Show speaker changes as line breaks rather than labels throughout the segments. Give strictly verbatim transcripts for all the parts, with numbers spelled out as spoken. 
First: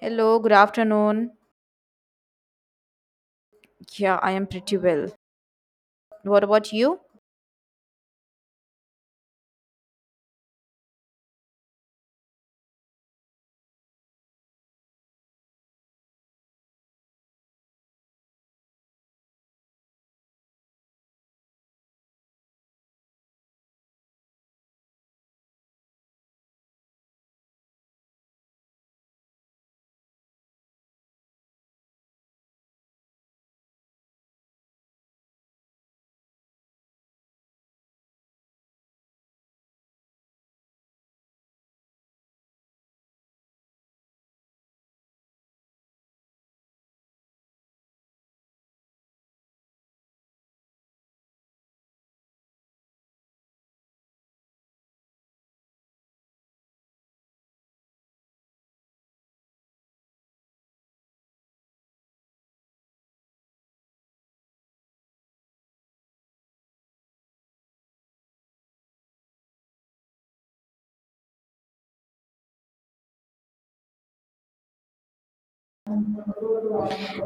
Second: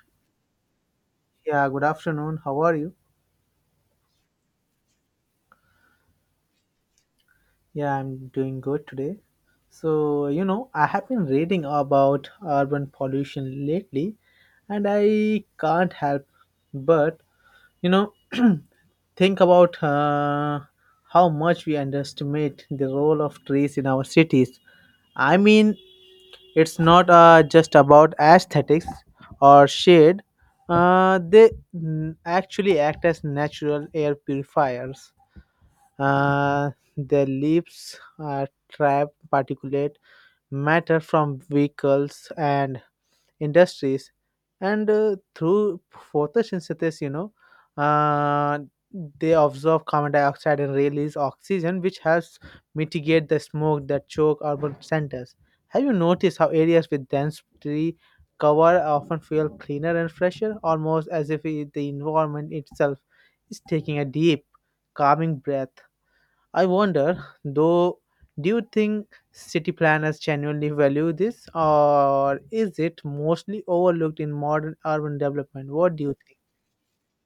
Hello, good afternoon.
Yeah, good afternoon. How are you?
Yeah, I am pretty well. What about you?
Yeah, I'm doing good today. So, you know, I have been reading about urban pollution lately, and I can't help but, you know, think about uh, how much we underestimate the role of trees in our cities. I mean, it's not uh, just about aesthetics or shade. Uh, they mm, actually act as natural air purifiers. Uh, the leaves uh, trap particulate matter from vehicles and industries, and uh, through photosynthesis, you know, uh, they absorb carbon dioxide and release oxygen, which helps mitigate the smoke that choke urban centers. Have you noticed how areas with dense tree cover often feel cleaner and fresher, almost as if it- the environment itself is taking a deep, calming breath? I wonder, though, do you think city planners genuinely value this, or is it mostly overlooked in modern urban development? What do you think?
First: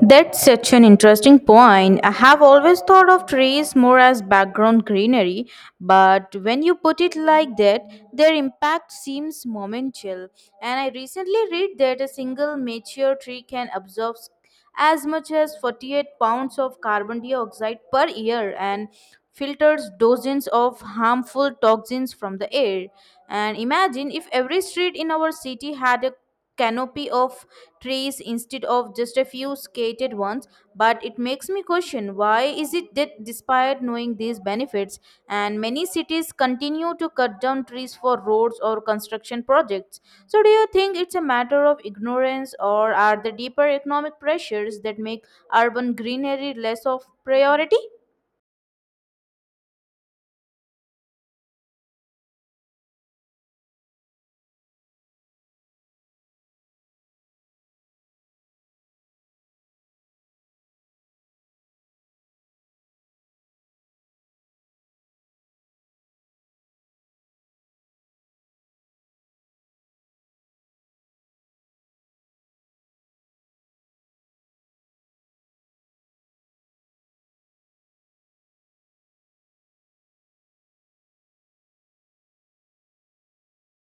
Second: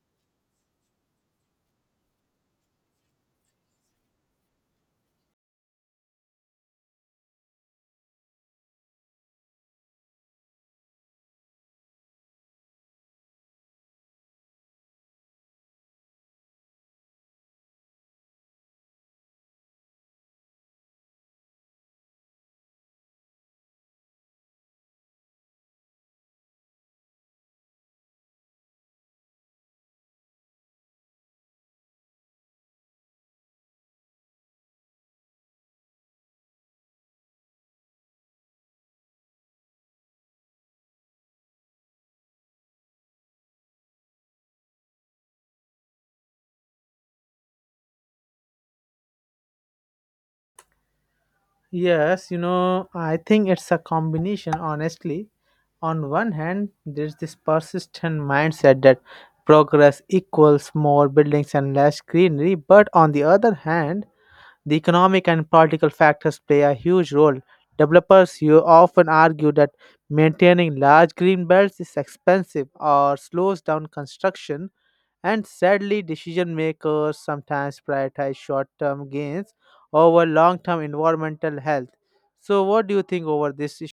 That's such an interesting point. I have always thought of trees more as background greenery, but when you put it like that, their impact seems monumental. And I recently read that a single mature tree can absorb s- as much as forty-eight pounds of carbon dioxide per year and filters dozens of harmful toxins from the air. And imagine if every street in our city had a canopy of trees instead of just a few scattered ones. But it makes me question, why is it that despite knowing these benefits and many cities continue to cut down trees for roads or construction projects? So do you think it's a matter of ignorance, or are the deeper economic pressures that make urban greenery less of priority?
Yes, you know, I think it's a combination, honestly. On one hand, there's this persistent mindset that progress equals more buildings and less greenery, but on the other hand, the economic and political factors play a huge role. Developers you often argue that maintaining large green belts is expensive or slows down construction, and sadly, decision makers sometimes prioritize short term gains over long term environmental health. So, what do you think over this issue?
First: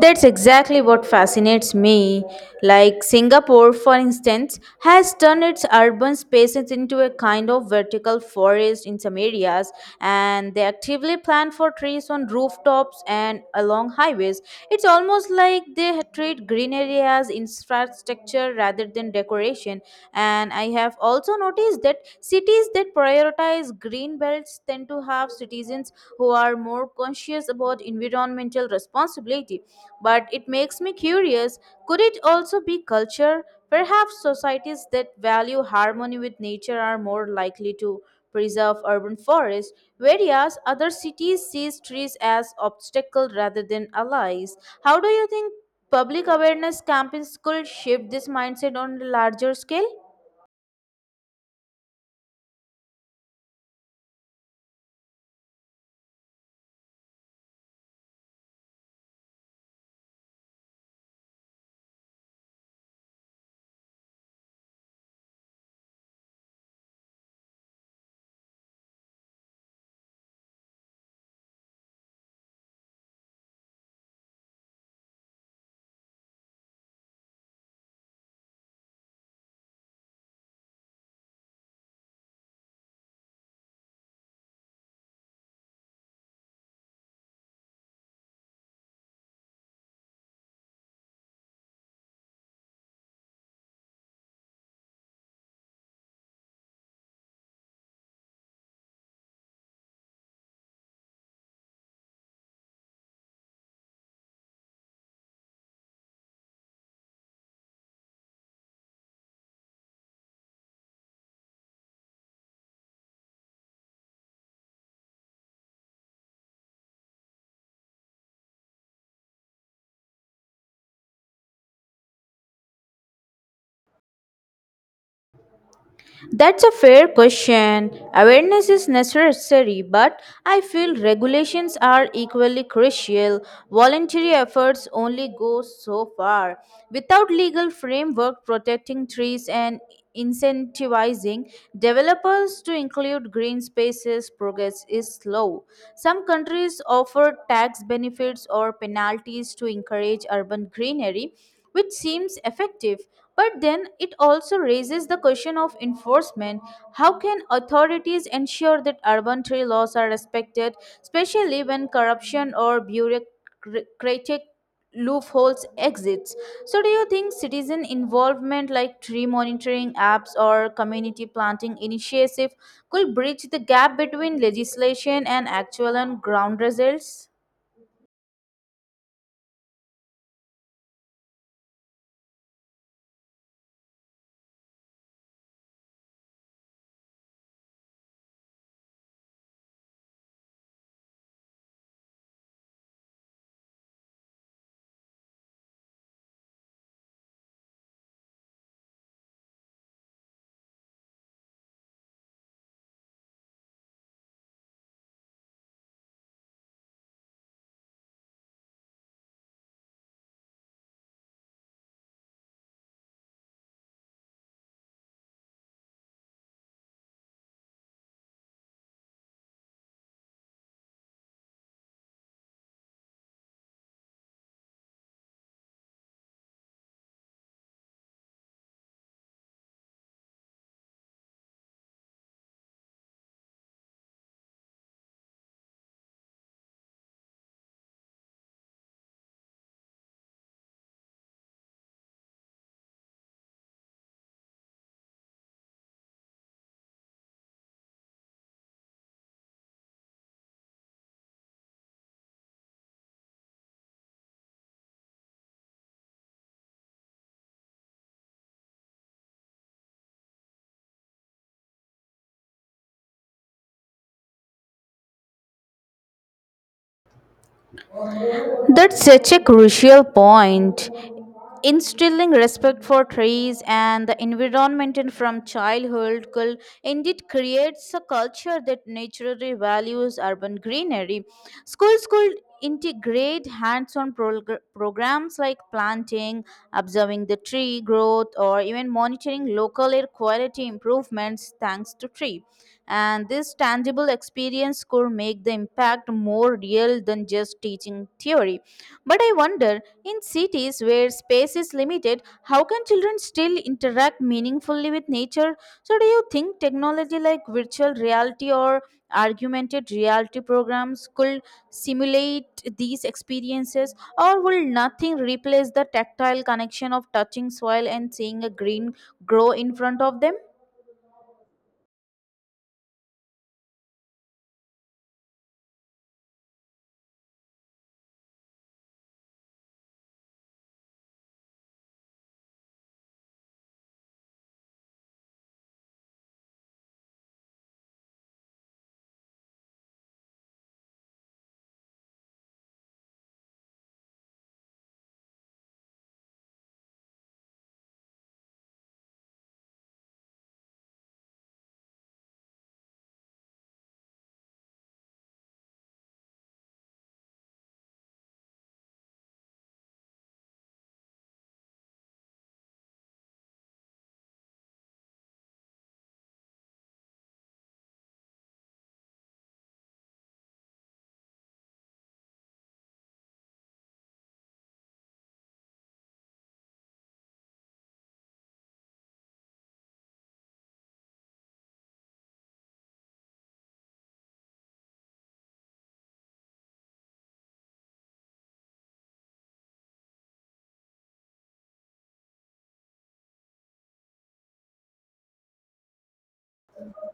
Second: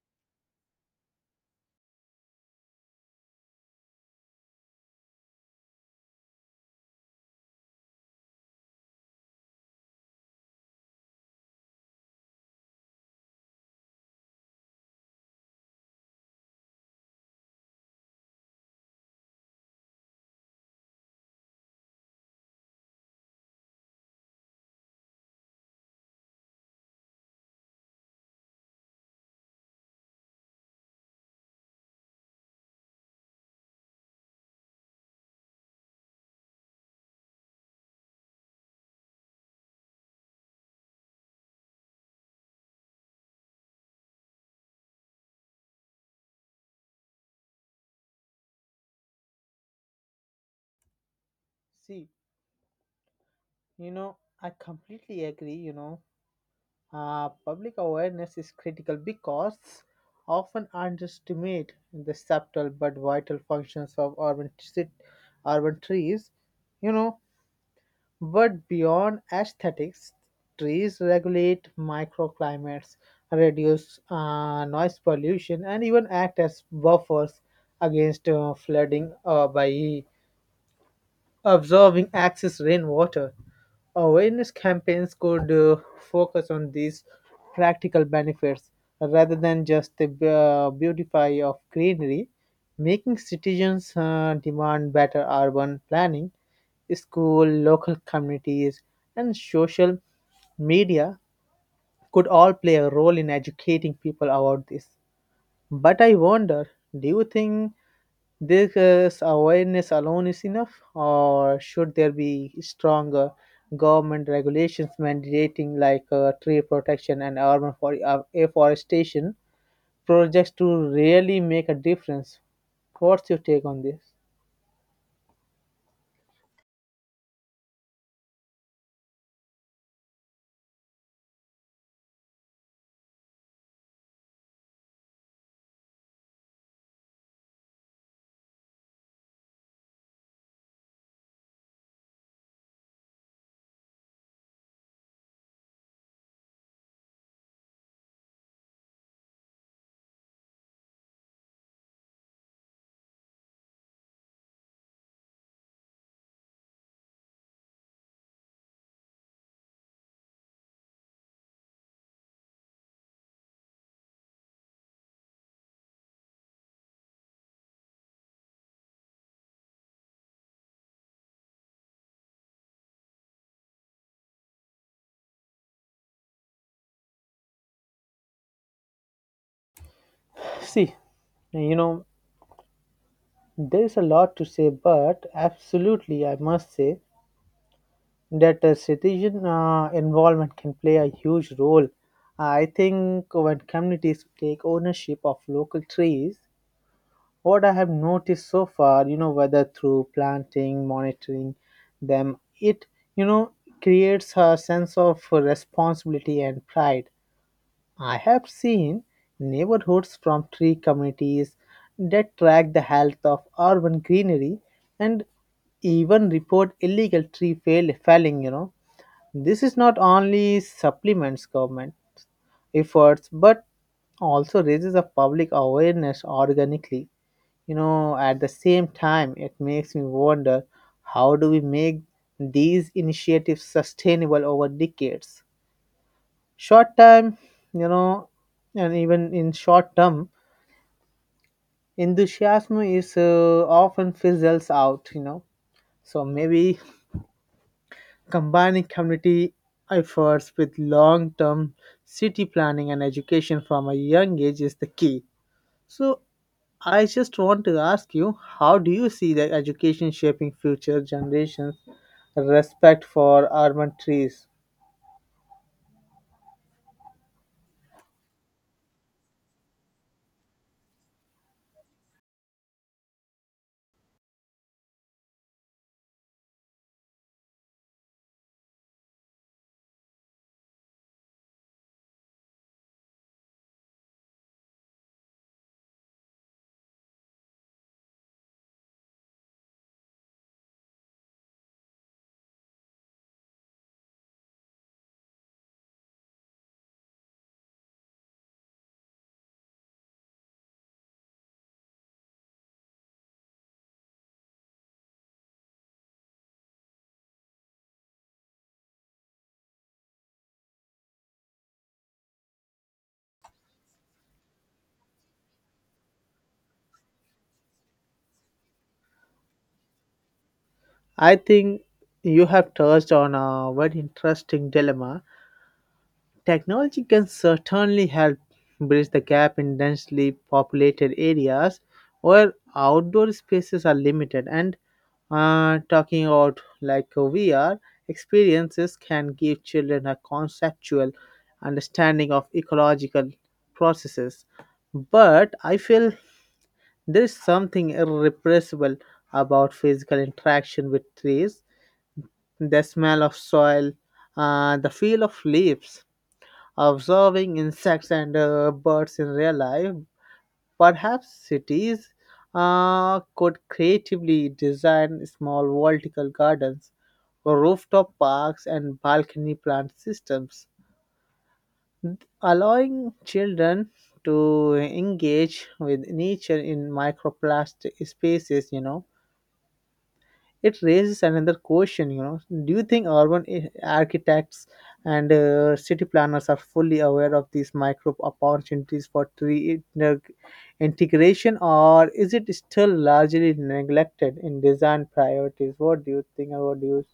That's exactly what fascinates me. Like Singapore, for instance, has turned its urban spaces into a kind of vertical forest in some areas, and they actively plant for trees on rooftops and along highways. It's almost like they treat green areas infrastructure rather than decoration. And I have also noticed that cities that prioritize green belts tend to to have citizens who are more conscious about environmental responsibility. But it makes me curious, could it also be culture? Perhaps societies that value harmony with nature are more likely to preserve urban forests, whereas other cities see trees as obstacles rather than allies. How do you think public awareness campaigns could shift this mindset on a larger scale?
See, you know, I completely agree, you know. Uh, public awareness is critical because often underestimate the subtle but vital functions of urban, t- urban trees. You know, but beyond aesthetics, trees regulate microclimates, reduce uh, noise pollution, and even act as buffers against uh, flooding uh, by observing excess rainwater. Awareness campaigns could uh, focus on these practical benefits rather than just the uh, beautify of greenery, making citizens uh, demand better urban planning. School, local communities, and social media could all play a role in educating people about this. But I wonder, do you think this uh, awareness alone is enough, or should there be stronger government regulations mandating like uh, tree protection and urban for- uh, afforestation projects to really make a difference? What's your take on this?
That's a fair question. Awareness is necessary, but I feel regulations are equally crucial. Voluntary efforts only go so far. Without legal framework protecting trees and incentivizing developers to include green spaces, progress is slow. Some countries offer tax benefits or penalties to encourage urban greenery, which seems effective. But then it also raises the question of enforcement. How can authorities ensure that urban tree laws are respected, especially when corruption or bureaucratic loopholes exist? So, do you think citizen involvement like tree monitoring apps or community planting initiative could bridge the gap between legislation and actual and ground results?
See, you know, there's a lot to say, but absolutely, I must say, that uh, citizen uh, involvement can play a huge role. Uh, I think when communities take ownership of local trees, what I have noticed so far, you know, whether through planting, monitoring them, it, you know, creates a sense of responsibility and pride. I have seen neighborhoods from tree communities that track the health of urban greenery and even report illegal tree fail, felling, you know, this is not only supplements government efforts but also raises a public awareness organically. You know, at the same time, it makes me wonder how do we make these initiatives sustainable over decades? Short term, you know, and even in short term, enthusiasm is uh, often fizzles out, you know. So maybe combining community efforts with long term city planning and education from a young age is the key. So, I just want to ask you how do you see the education shaping future generations' respect for urban trees?
That's such a crucial point. Instilling respect for trees and the environment in from childhood could indeed creates a culture that naturally values urban greenery. Schools could integrate hands-on progr- programs like planting, observing the tree growth, or even monitoring local air quality improvements thanks to tree, and this tangible experience could make the impact more real than just teaching theory. But I wonder, in cities where space is limited, how can children still interact meaningfully with nature? So, do you think technology like virtual reality or augmented reality programs could simulate these experiences, or will nothing replace the tactile connection of touching soil and seeing a green grow in front of them?
I think you have touched on a very interesting dilemma. Technology can certainly help bridge the gap in densely populated areas where outdoor spaces are limited, and uh, talking about like uh, V R experiences can give children a conceptual understanding of ecological processes. But I feel there is something irrepressible about physical interaction with trees, the smell of soil, uh, the feel of leaves, observing insects and uh, birds in real life. Perhaps cities uh, could creatively design small vertical gardens, rooftop parks, and balcony plant systems, allowing children to engage with nature in microplastic spaces, you know. It raises another question, you know, do you think urban i- architects and uh, city planners are fully aware of these micro opportunities for tree inter- integration, or is it still largely neglected in design priorities? What do you think about you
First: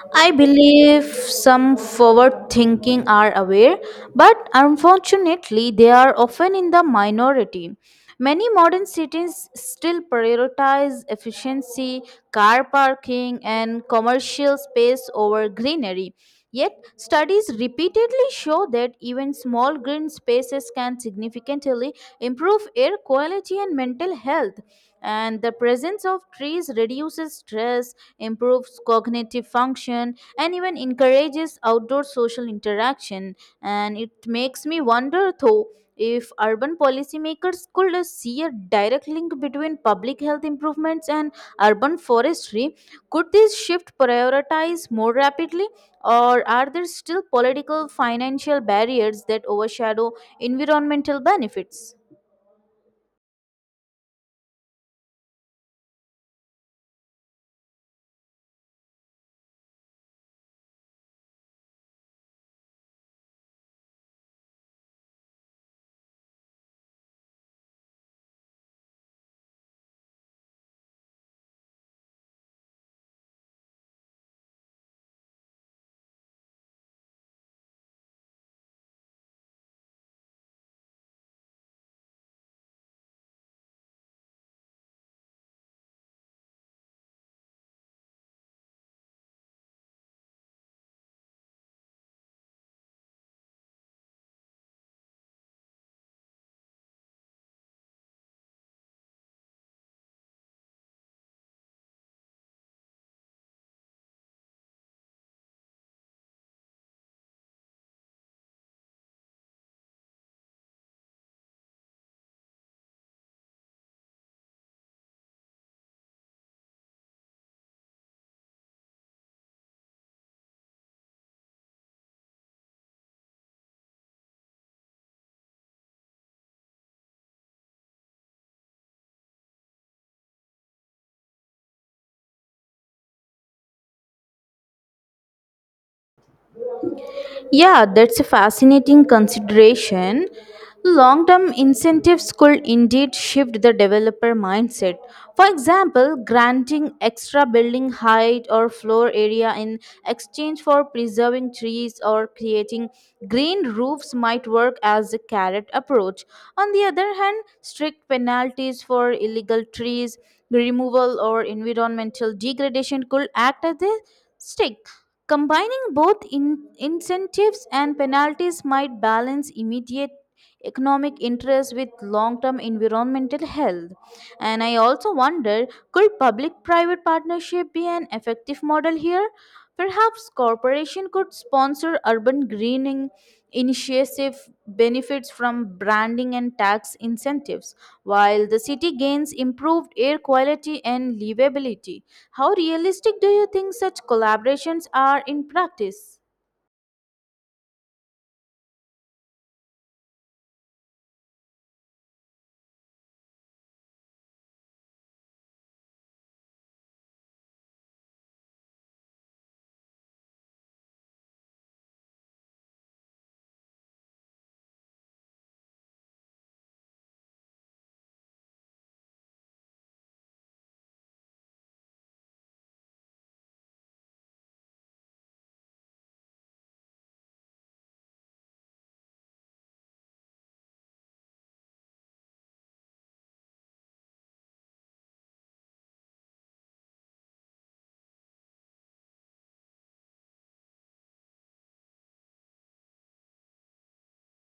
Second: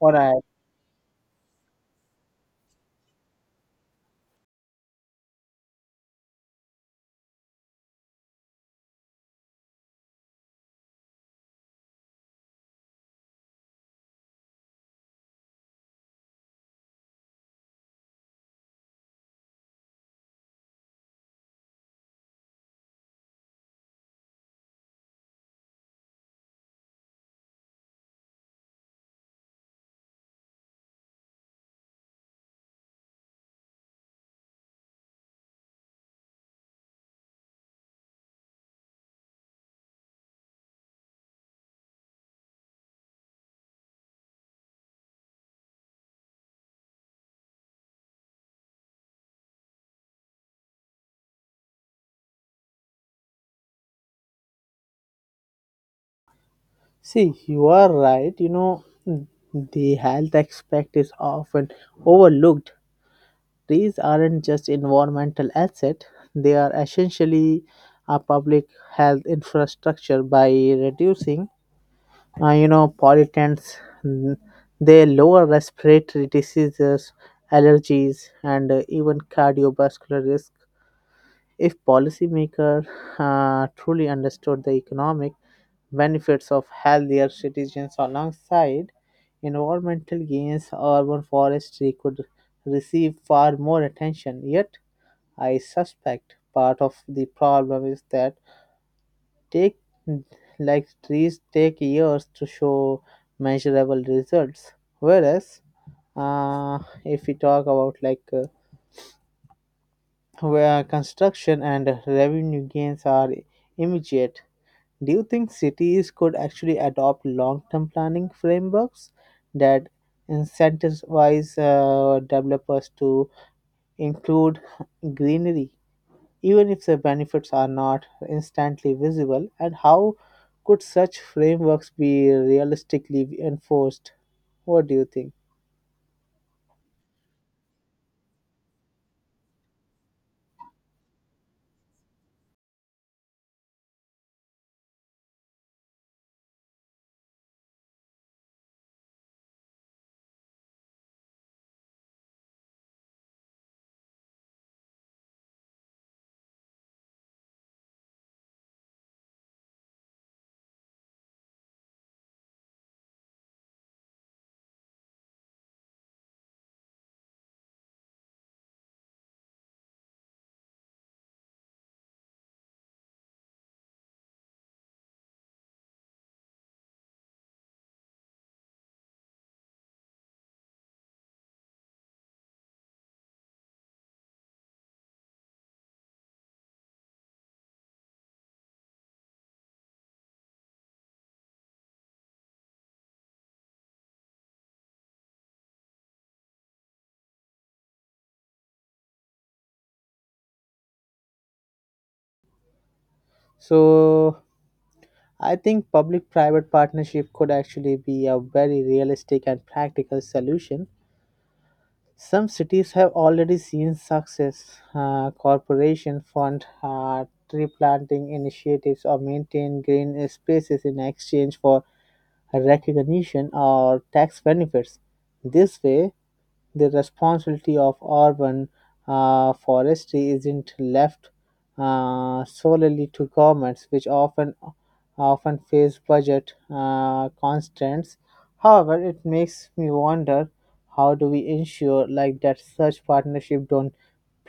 or i?
I believe some forward thinking are aware, but unfortunately, they are often in the minority. Many modern cities still prioritize efficiency, car parking, and commercial space over greenery. Yet, studies repeatedly show that even small green spaces can significantly improve air quality and mental health, and the presence of trees reduces stress, improves cognitive function, and even encourages outdoor social interaction. And it makes me wonder though, if urban policymakers could uh, see a direct link between public health improvements and urban forestry, could this shift prioritize more rapidly, or are there still political financial barriers that overshadow environmental benefits?
See, you are right, you know, the health aspect is often overlooked. Trees aren't just environmental asset, they are essentially a public health infrastructure by reducing uh, you know pollutants. mm, they lower respiratory diseases, allergies and uh, even cardiovascular risk. If policymakers uh, truly understood the economic benefits of healthier citizens alongside environmental gains, urban forestry could receive far more attention. Yet, I suspect part of the problem is that take like trees take years to show measurable results. Whereas, uh, if we talk about like uh, where construction and revenue gains are immediate, do you think cities could actually adopt long-term planning frameworks that incentivize uh, developers to include greenery even if the benefits are not instantly visible, and how could such frameworks be realistically enforced? What do you think?
Yeah, that's a fascinating consideration. Long term incentives could indeed shift the developer mindset. For example, granting extra building height or floor area in exchange for preserving trees or creating green roofs might work as a carrot approach. On the other hand, strict penalties for illegal trees removal or environmental degradation could act as a stick. Combining both in- incentives and penalties might balance immediate economic interest with long term environmental health. And I also wonder, could public private partnership be an effective model here? Perhaps corporation could sponsor urban greening initiative benefits from branding and tax incentives, while the city gains improved air quality and livability. How realistic do you think such collaborations are in practice?
So, I think public private partnership could actually be a very realistic and practical solution. Some cities have already seen success. Uh, corporation fund uh, tree planting initiatives or maintain green spaces in exchange for recognition or tax benefits. This way, the responsibility of urban uh, forestry isn't left uh, solely to governments, which often often face budget uh, constraints. However, it makes me wonder how do we ensure like that such partnership don't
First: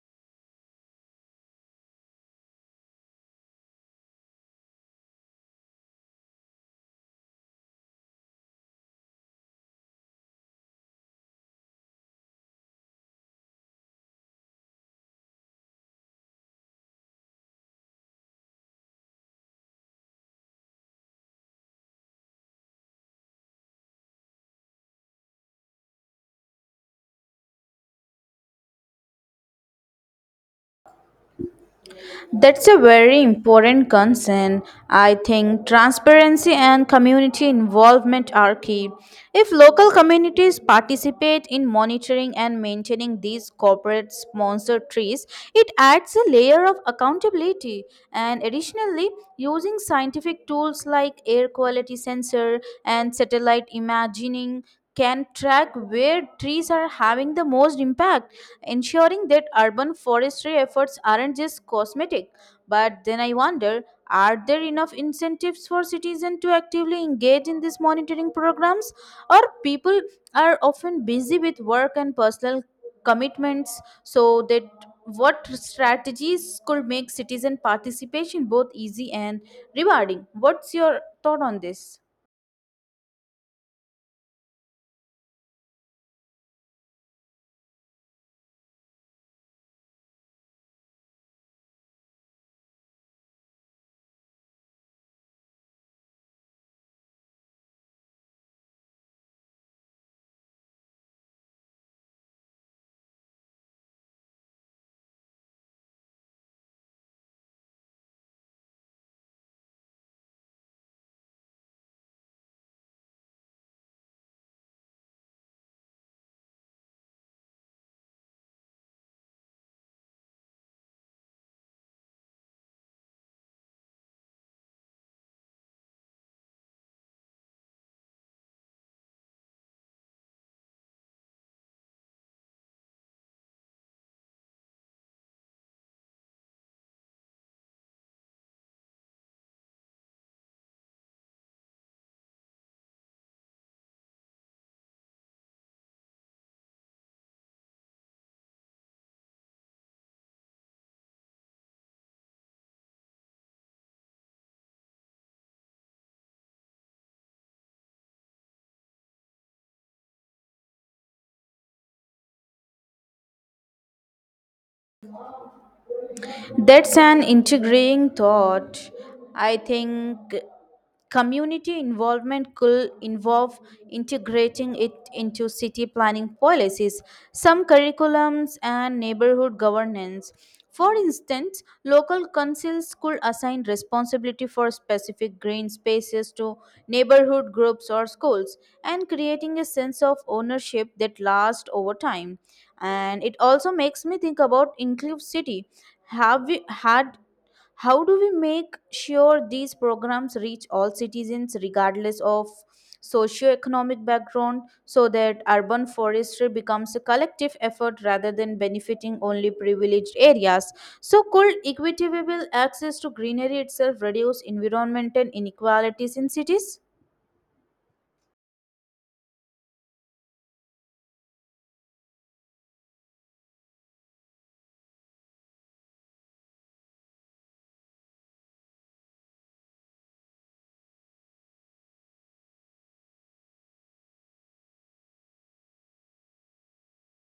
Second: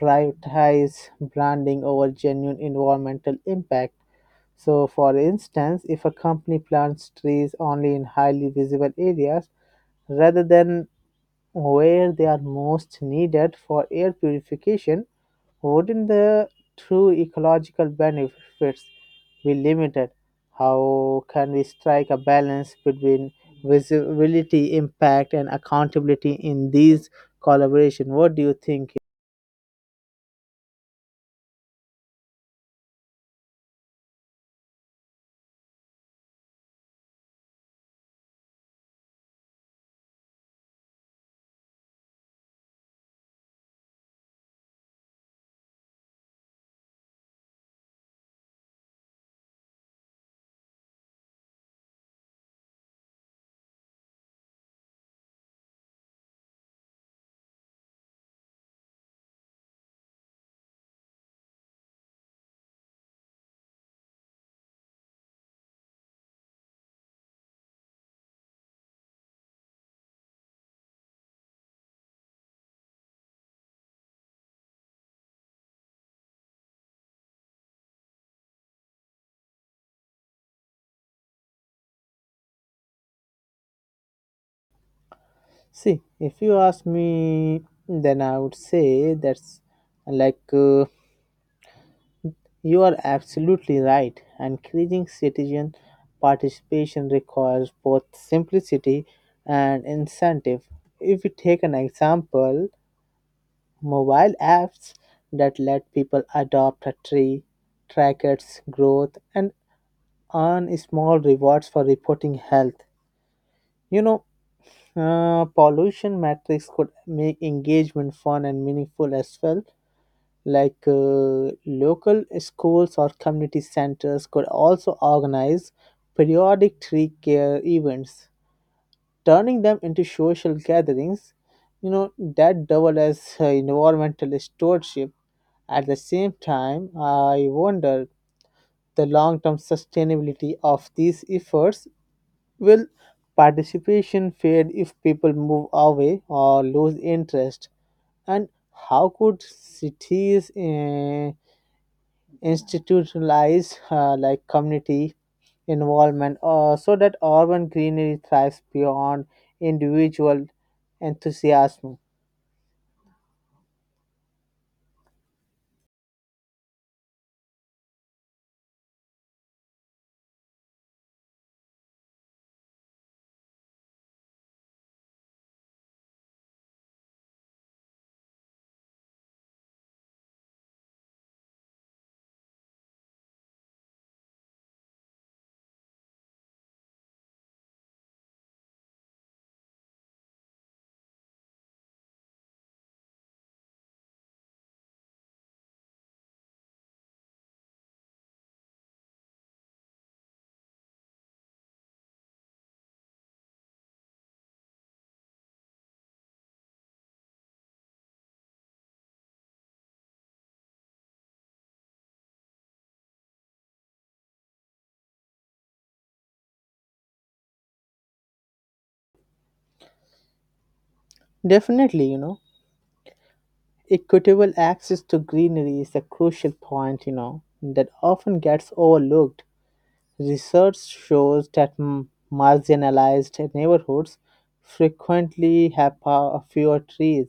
prioritize branding over genuine environmental impact. So, for instance, if a company plants trees only in highly visible areas rather than where they are most needed for air purification, wouldn't the true ecological benefits be limited? How can we strike a balance between visibility, impact, and accountability in these collaboration? What do you think?
That's a very important concern. I think transparency and community involvement are key. If local communities participate in monitoring and maintaining these corporate sponsored trees, it adds a layer of accountability. And additionally, using scientific tools like air quality sensor and satellite imaging can track where trees are having the most impact, ensuring that urban forestry efforts aren't just cosmetic. But then I wonder, are there enough incentives for citizens to actively engage in these monitoring programs? Or people are often busy with work and personal commitments, so that what strategies could make citizen participation both easy and rewarding? What's your thought on this?
See, if you ask me, then I would say that's like. Uh, You are absolutely right, and increasing citizen participation requires both simplicity and incentive. If we take an example, mobile apps that let people adopt a tree, track its growth, and earn small rewards for reporting health. You know, uh, pollution metrics could make engagement fun and meaningful as well, like uh, local schools or community centers could also organize periodic tree care events, turning them into social gatherings, you know, that double as uh, environmental stewardship. At the same time, I wonder the long-term sustainability of these efforts. Will participation fade if people move away or lose interest, and how could cities uh, institutionalize uh, like community involvement uh, so that urban greenery thrives beyond individual enthusiasm?
That's an integrating thought. I think community involvement could involve integrating it into city planning policies, some curriculums, and neighborhood governance. For instance, local councils could assign responsibility for specific green spaces to neighborhood groups or schools, and creating a sense of ownership that lasts over time. And it also makes me think about inclusivity. Have we had, how do we make sure these programs reach all citizens regardless of socioeconomic background, so that urban forestry becomes a collective effort rather than benefiting only privileged areas? So could equitable access to greenery itself reduce environmental inequalities in cities?
Definitely, you know, equitable access to greenery is a crucial point, you know, that often gets overlooked. Research shows that m- marginalized neighborhoods frequently have fa- fewer trees,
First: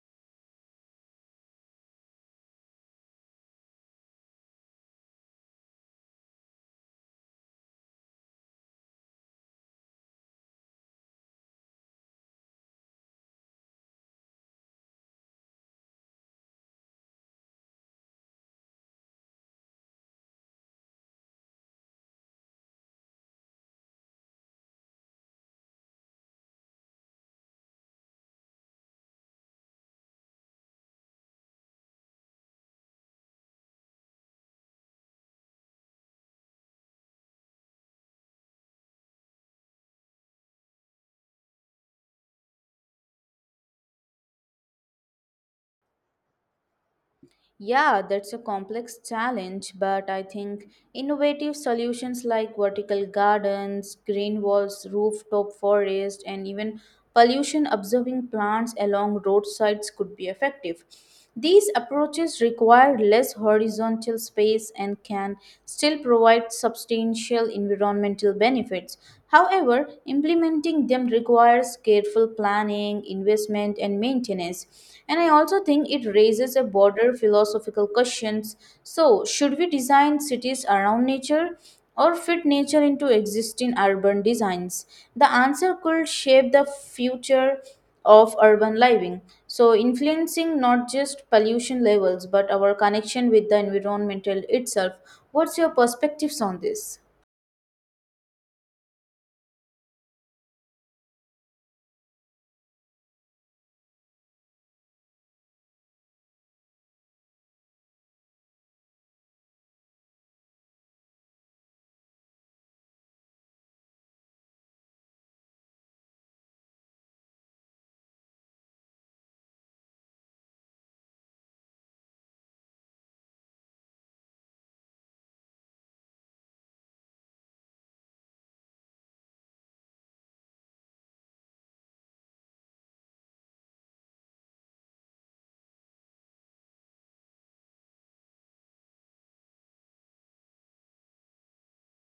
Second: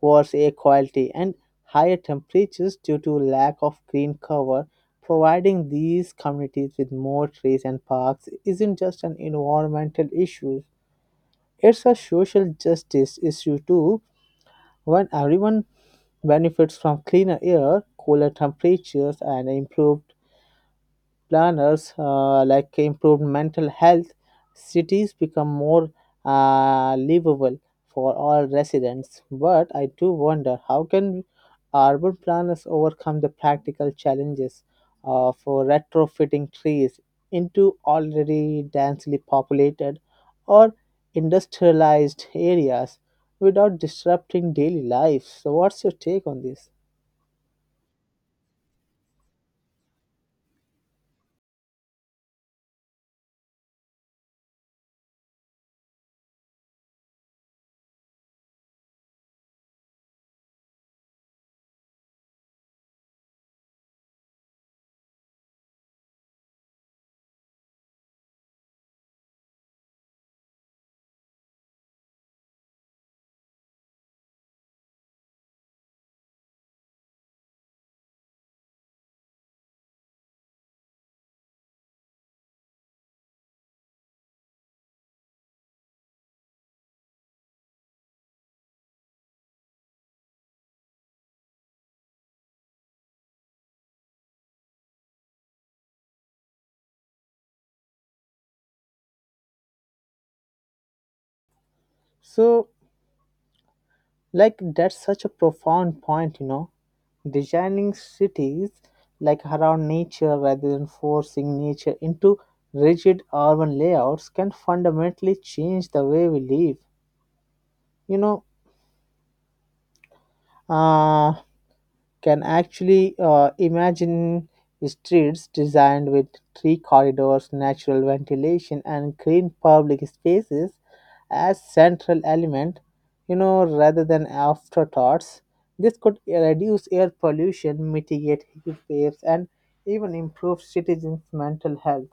worse air quality, and higher temperatures due to lack of green cover. Providing these communities with more trees and parks isn't just an environmental issue, it's a social justice issue too. When everyone benefits from cleaner air, cooler temperatures, and improved planners uh, like improved mental health, cities become more uh, livable for all residents. But I do wonder how can urban planners overcome the practical challenges of retrofitting trees into already densely populated or industrialized areas without disrupting daily life. So, what's your take on this?
Yeah, that's a complex challenge, but I think innovative solutions like vertical gardens, green walls, rooftop forest, and even pollution observing plants along roadsides could be effective. These approaches require less horizontal space and can still provide substantial environmental benefits. However, implementing them requires careful planning, investment, and maintenance. And I also think it raises a broader philosophical questions. So, should we design cities around nature, or fit nature into existing urban designs? The answer could shape the future of urban living, so influencing not just pollution levels but our connection with the environmental itself. What's your perspectives on this?
So, like that's such a profound point, you know. Designing cities like around nature rather than forcing nature into rigid urban layouts can fundamentally change the way we live. You know, uh, can actually uh, imagine streets designed with three corridors, natural ventilation, and green public spaces as central element, you know, rather than afterthoughts. This could reduce air pollution, mitigate heat waves, and even improve citizens' mental health.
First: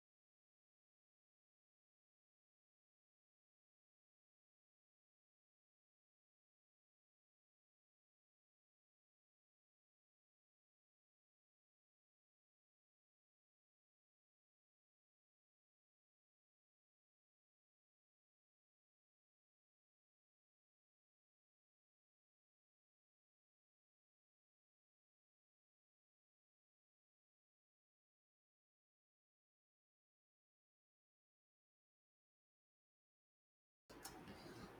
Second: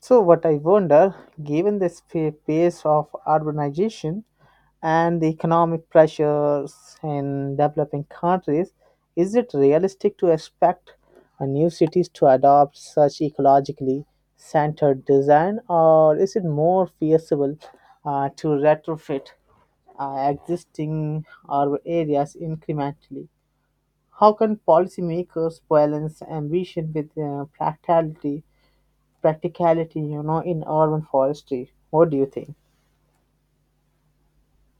So, what I wonder, given this fa- pace of urbanization and the economic pressures in developing countries, is it realistic to expect uh, new cities to adopt such ecologically centered design, or is it more feasible uh, to retrofit uh, existing urban areas incrementally? How can policymakers balance ambition with uh, practicality practicality, you know, in urban forestry. What do you think?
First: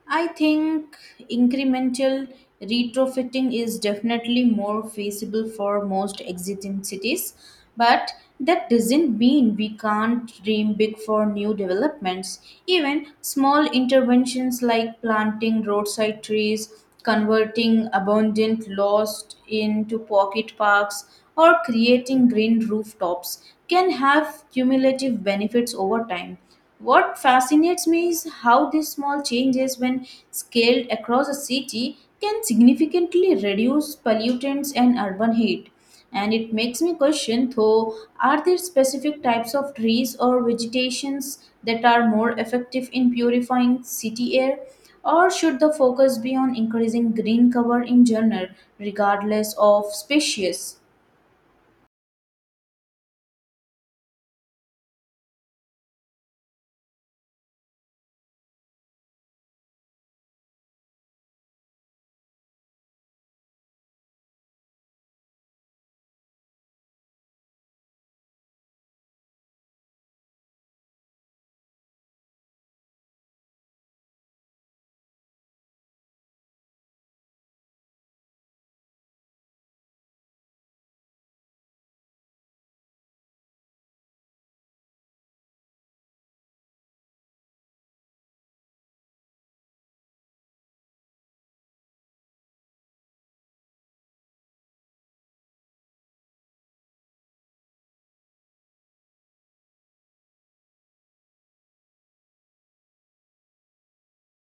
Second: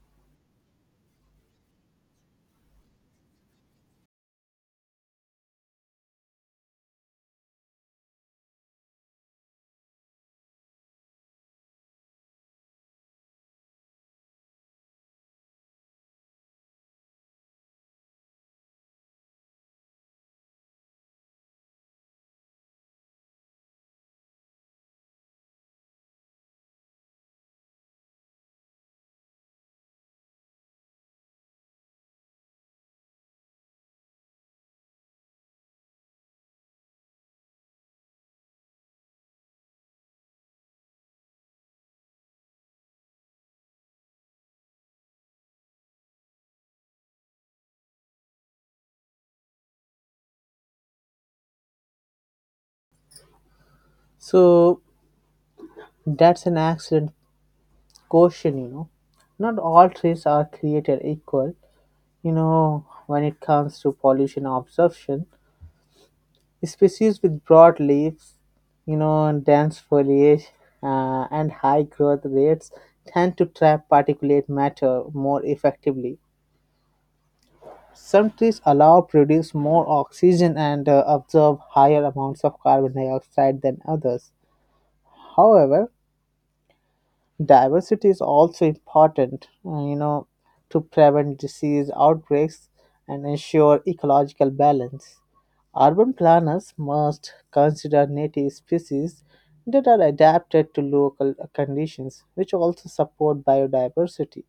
I think incremental retrofitting is definitely more feasible for most existing cities, but that doesn't mean we can't dream big for new developments. Even small interventions like planting roadside trees, converting abundant lost into pocket parks, or creating green rooftops can have cumulative benefits over time. What fascinates me is how these small changes, when scaled across a city, can significantly reduce pollutants and urban heat. And it makes me question though, are there specific types of trees or vegetations that are more effective in purifying city air? Or should the focus be on increasing green cover in general, regardless of species?
So that's an excellent question, you know. Not all trees are created equal, you know, when it comes to pollution absorption. Species with broad leaves, you know, and dense foliage uh, and high growth rates tend to trap particulate matter more effectively. Some trees allow produce more oxygen and uh, absorb higher amounts of carbon dioxide than others. However, diversity is also important, uh, you know, to prevent disease outbreaks and ensure ecological balance. Urban planners must consider native species that are adapted to local conditions, which also support biodiversity.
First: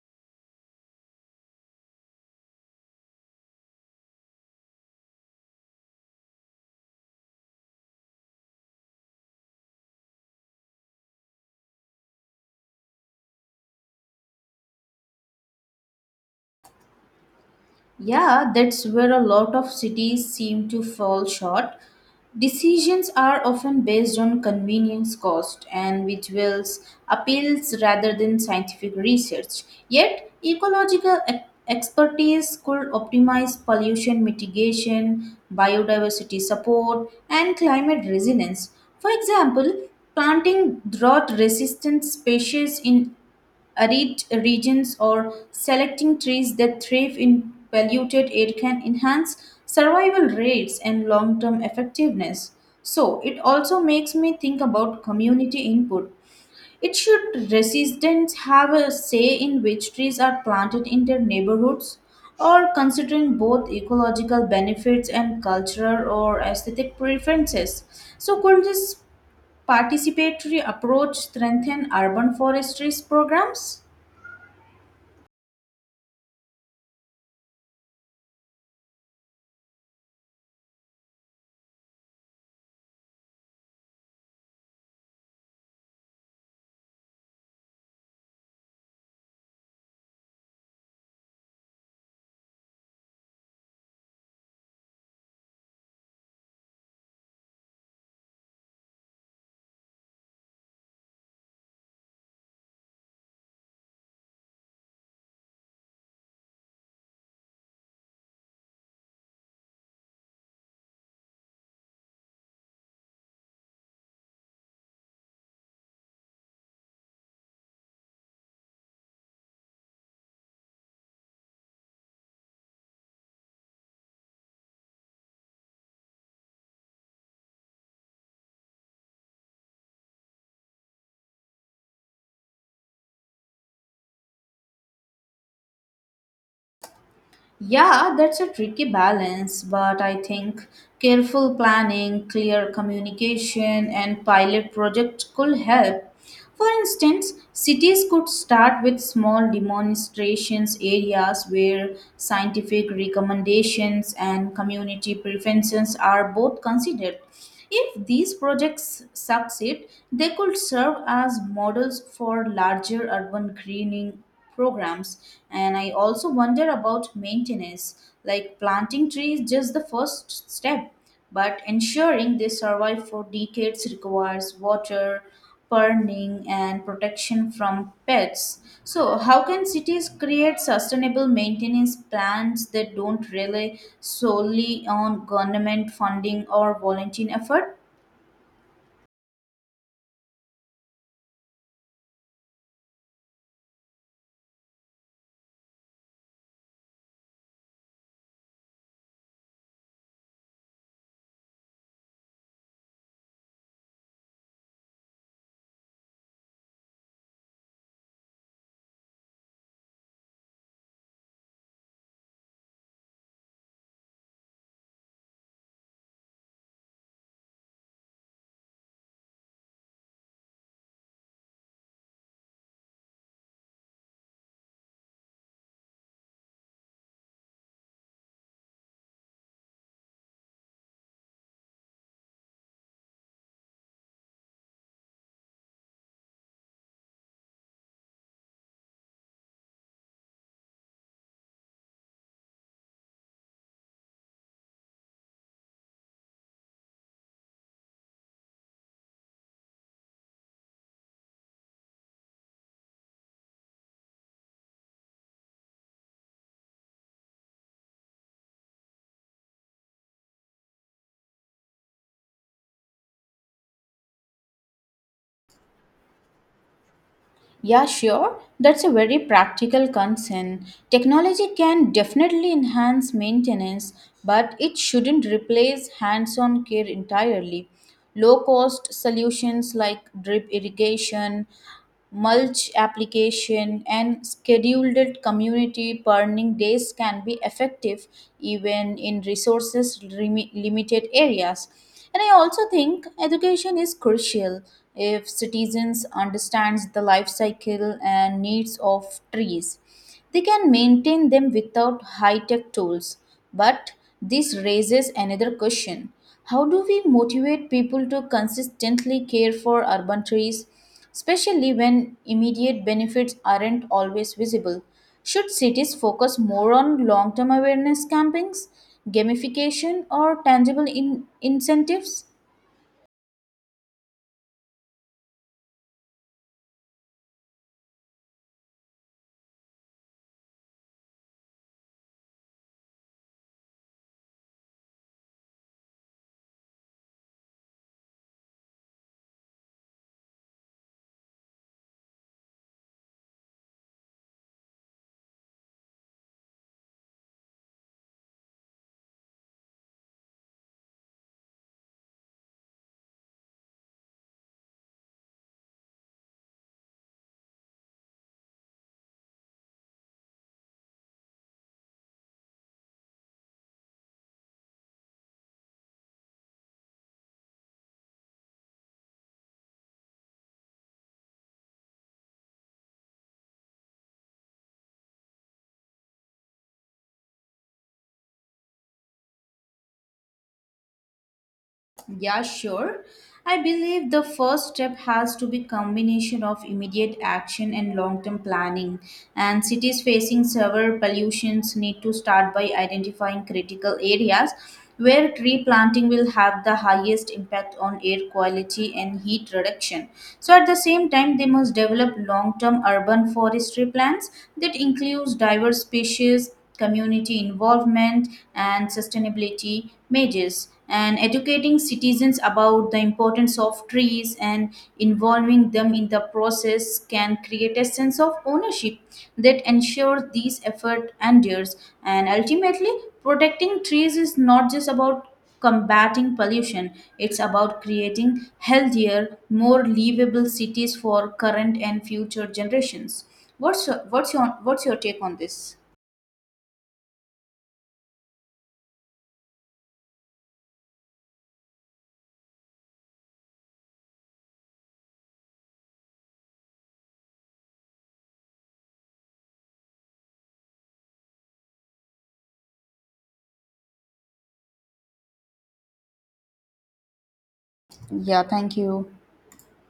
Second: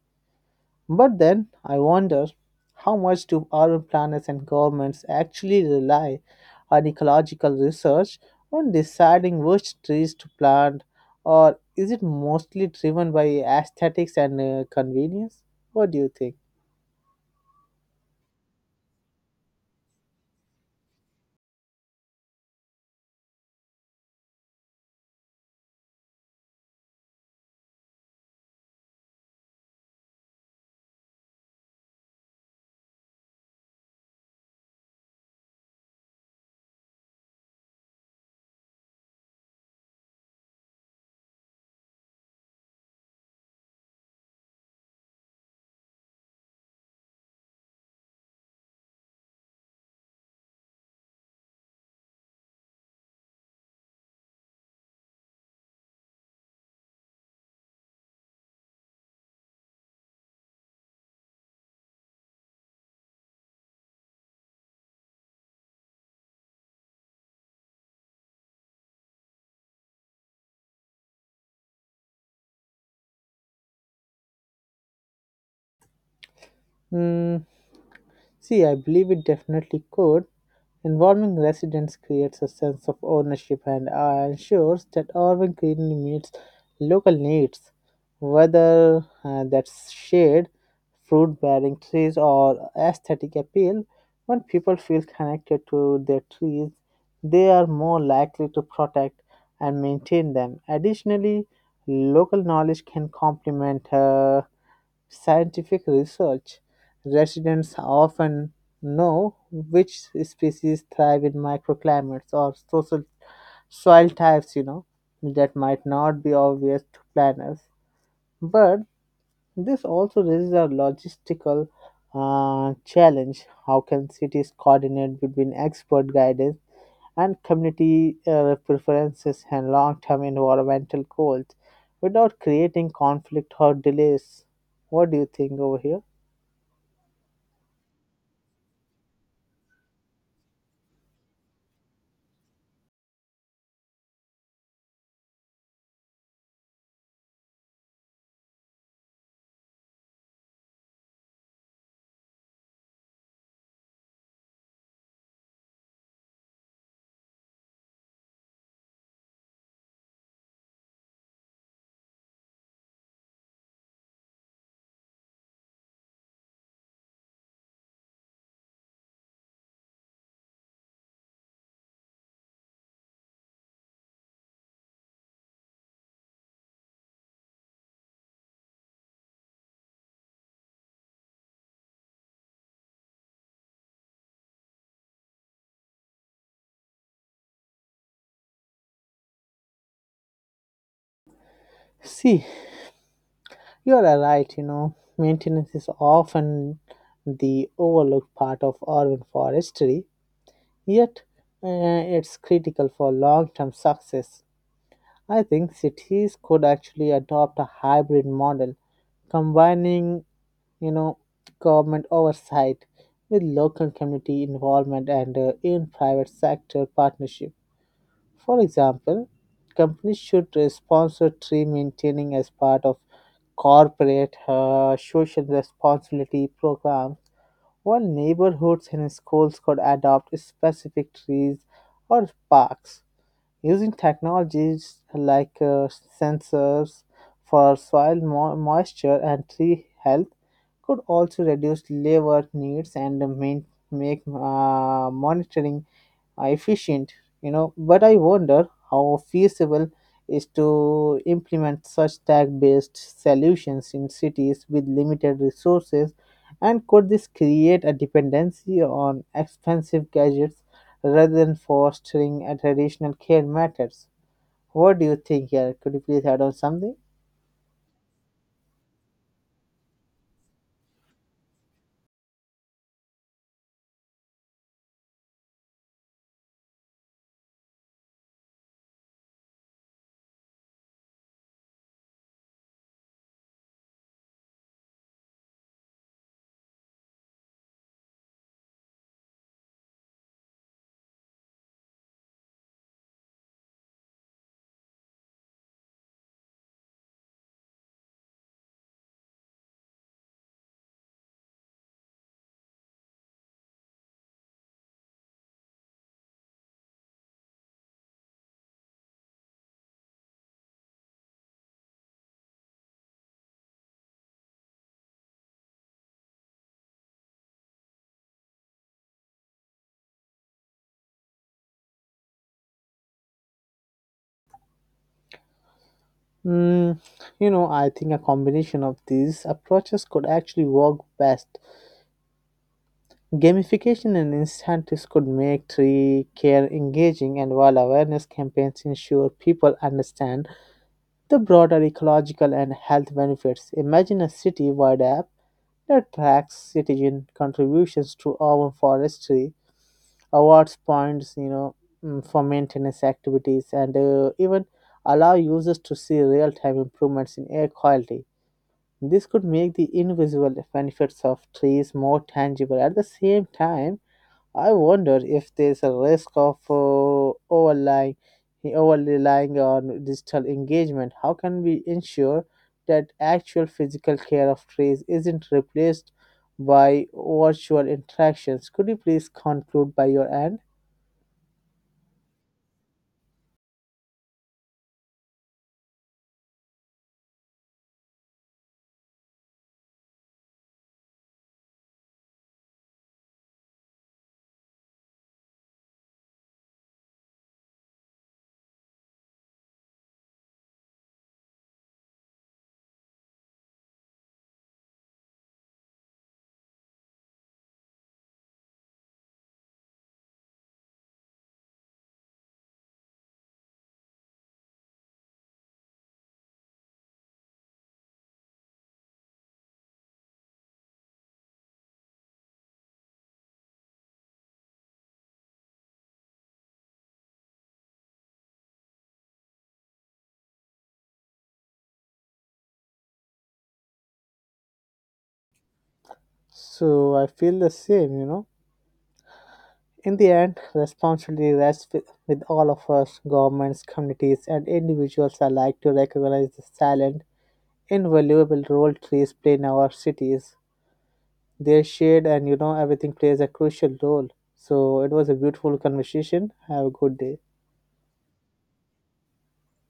But then I wonder how much do our planners and governments actually rely on ecological research when deciding which trees to plant, or is it mostly driven by aesthetics and uh, convenience? What do you think?
Yeah, that's where a lot of cities seem to fall short. Decisions are often based on convenience cost and visuals, appeals rather than scientific research. Yet, ecological e- expertise could optimize pollution mitigation, biodiversity support, and climate resilience. For example, planting drought resistant species in arid regions or selecting trees that thrive in polluted air can enhance survival rates and long term effectiveness. So, it also makes me think about community input. It should residents have a say in which trees are planted in their neighborhoods, or considering both ecological benefits and cultural or aesthetic preferences. So, could this participatory approach strengthen urban forestry programs?
Hmm. See, I believe it definitely could. Involving residents creates a sense of ownership and uh, ensures that urban greenery meets local needs, whether uh, that's shade, fruit bearing trees, or aesthetic appeal. When people feel connected to their trees, they are more likely to protect and maintain them. Additionally, local knowledge can complement. Uh, scientific research, residents often know which species thrive in microclimates or social soil types, you know, that might not be obvious to planners. But this also raises a logistical uh, challenge. How can cities coordinate between expert guidance and community uh, preferences and long term environmental goals without creating conflict or delays? What do you think over here?
Yeah, that's a tricky balance, but I think careful planning, clear communication, and pilot projects could help. For instance, cities could start with small demonstrations areas where scientific recommendations and community preferences are both considered. If these projects succeed, they could serve as models for larger urban greening programs. And I also wonder about maintenance, like planting trees just the first step, but ensuring they survive for decades requires water burning and protection from pests. So how can cities create sustainable maintenance plans that don't rely solely on government funding or volunteer effort?
See, you are right, you know, maintenance is often the overlooked part of urban forestry, yet uh, it's critical for long term success. I think cities could actually adopt a hybrid model, combining, you know, government oversight with local community involvement and uh, in private sector partnership. For example, companies should uh, sponsor tree maintaining as part of corporate uh, social responsibility programs, while neighborhoods and schools could adopt specific trees or parks. Using technologies like uh, sensors for soil mo- moisture and tree health could also reduce labor needs and main- make uh, monitoring uh, efficient, you know. But I wonder how feasible is to implement such tag-based solutions in cities with limited resources, and could this create a dependency on expensive gadgets rather than fostering a traditional care methods? What do you think here? Could you please add on something?
Yeah, sure. That's a very practical concern. Technology can definitely enhance maintenance, but it shouldn't replace hands on care entirely. Low cost solutions like drip irrigation, mulch application, and scheduled community burning days can be effective even in resources limi- limited areas. And I also think education is crucial if citizens understands the life cycle and needs of trees. They can maintain them without high-tech tools. But this raises another question. How do we motivate people to consistently care for urban trees, especially when immediate benefits aren't always visible? Should cities focus more on long term awareness campaigns, gamification, or tangible in- incentives?
Mm, you know, I think a combination of these approaches could actually work best. Gamification and incentives could make tree care engaging, and while awareness campaigns ensure people understand the broader ecological and health benefits. Imagine a city wide app that tracks citizen contributions to urban forestry, awards points, you know, mm, for maintenance activities, and uh, even allow users to see real time improvements in air quality. This could make the invisible benefits of trees more tangible. At the same time, I wonder if there's a risk of uh, overlying, over relying on digital engagement. How can we ensure that actual physical care of trees isn't replaced by virtual interactions? Could you please conclude by your end?
Yeah, sure. I believe the first step has to be combination of immediate action and long-term planning. And cities facing severe pollutions need to start by identifying critical areas where tree planting will have the highest impact on air quality and heat reduction. So at the same time, they must develop long-term urban forestry plans that includes diverse species community involvement, and sustainability measures, and educating citizens about the importance of trees and involving them in the process can create a sense of ownership that ensures these effort endures. And ultimately, protecting trees is not just about combating pollution, it's about creating healthier more livable cities for current and future generations. What's your, what's your what's your take on this?
So I feel the same, you know. In the end, responsibility rests with, with all of us, governments, communities, and individuals alike to recognize the silent, invaluable role trees play in our cities. Their shade and you know everything plays a crucial role. So it was a beautiful conversation. Have a good day.
Yeah, thank you.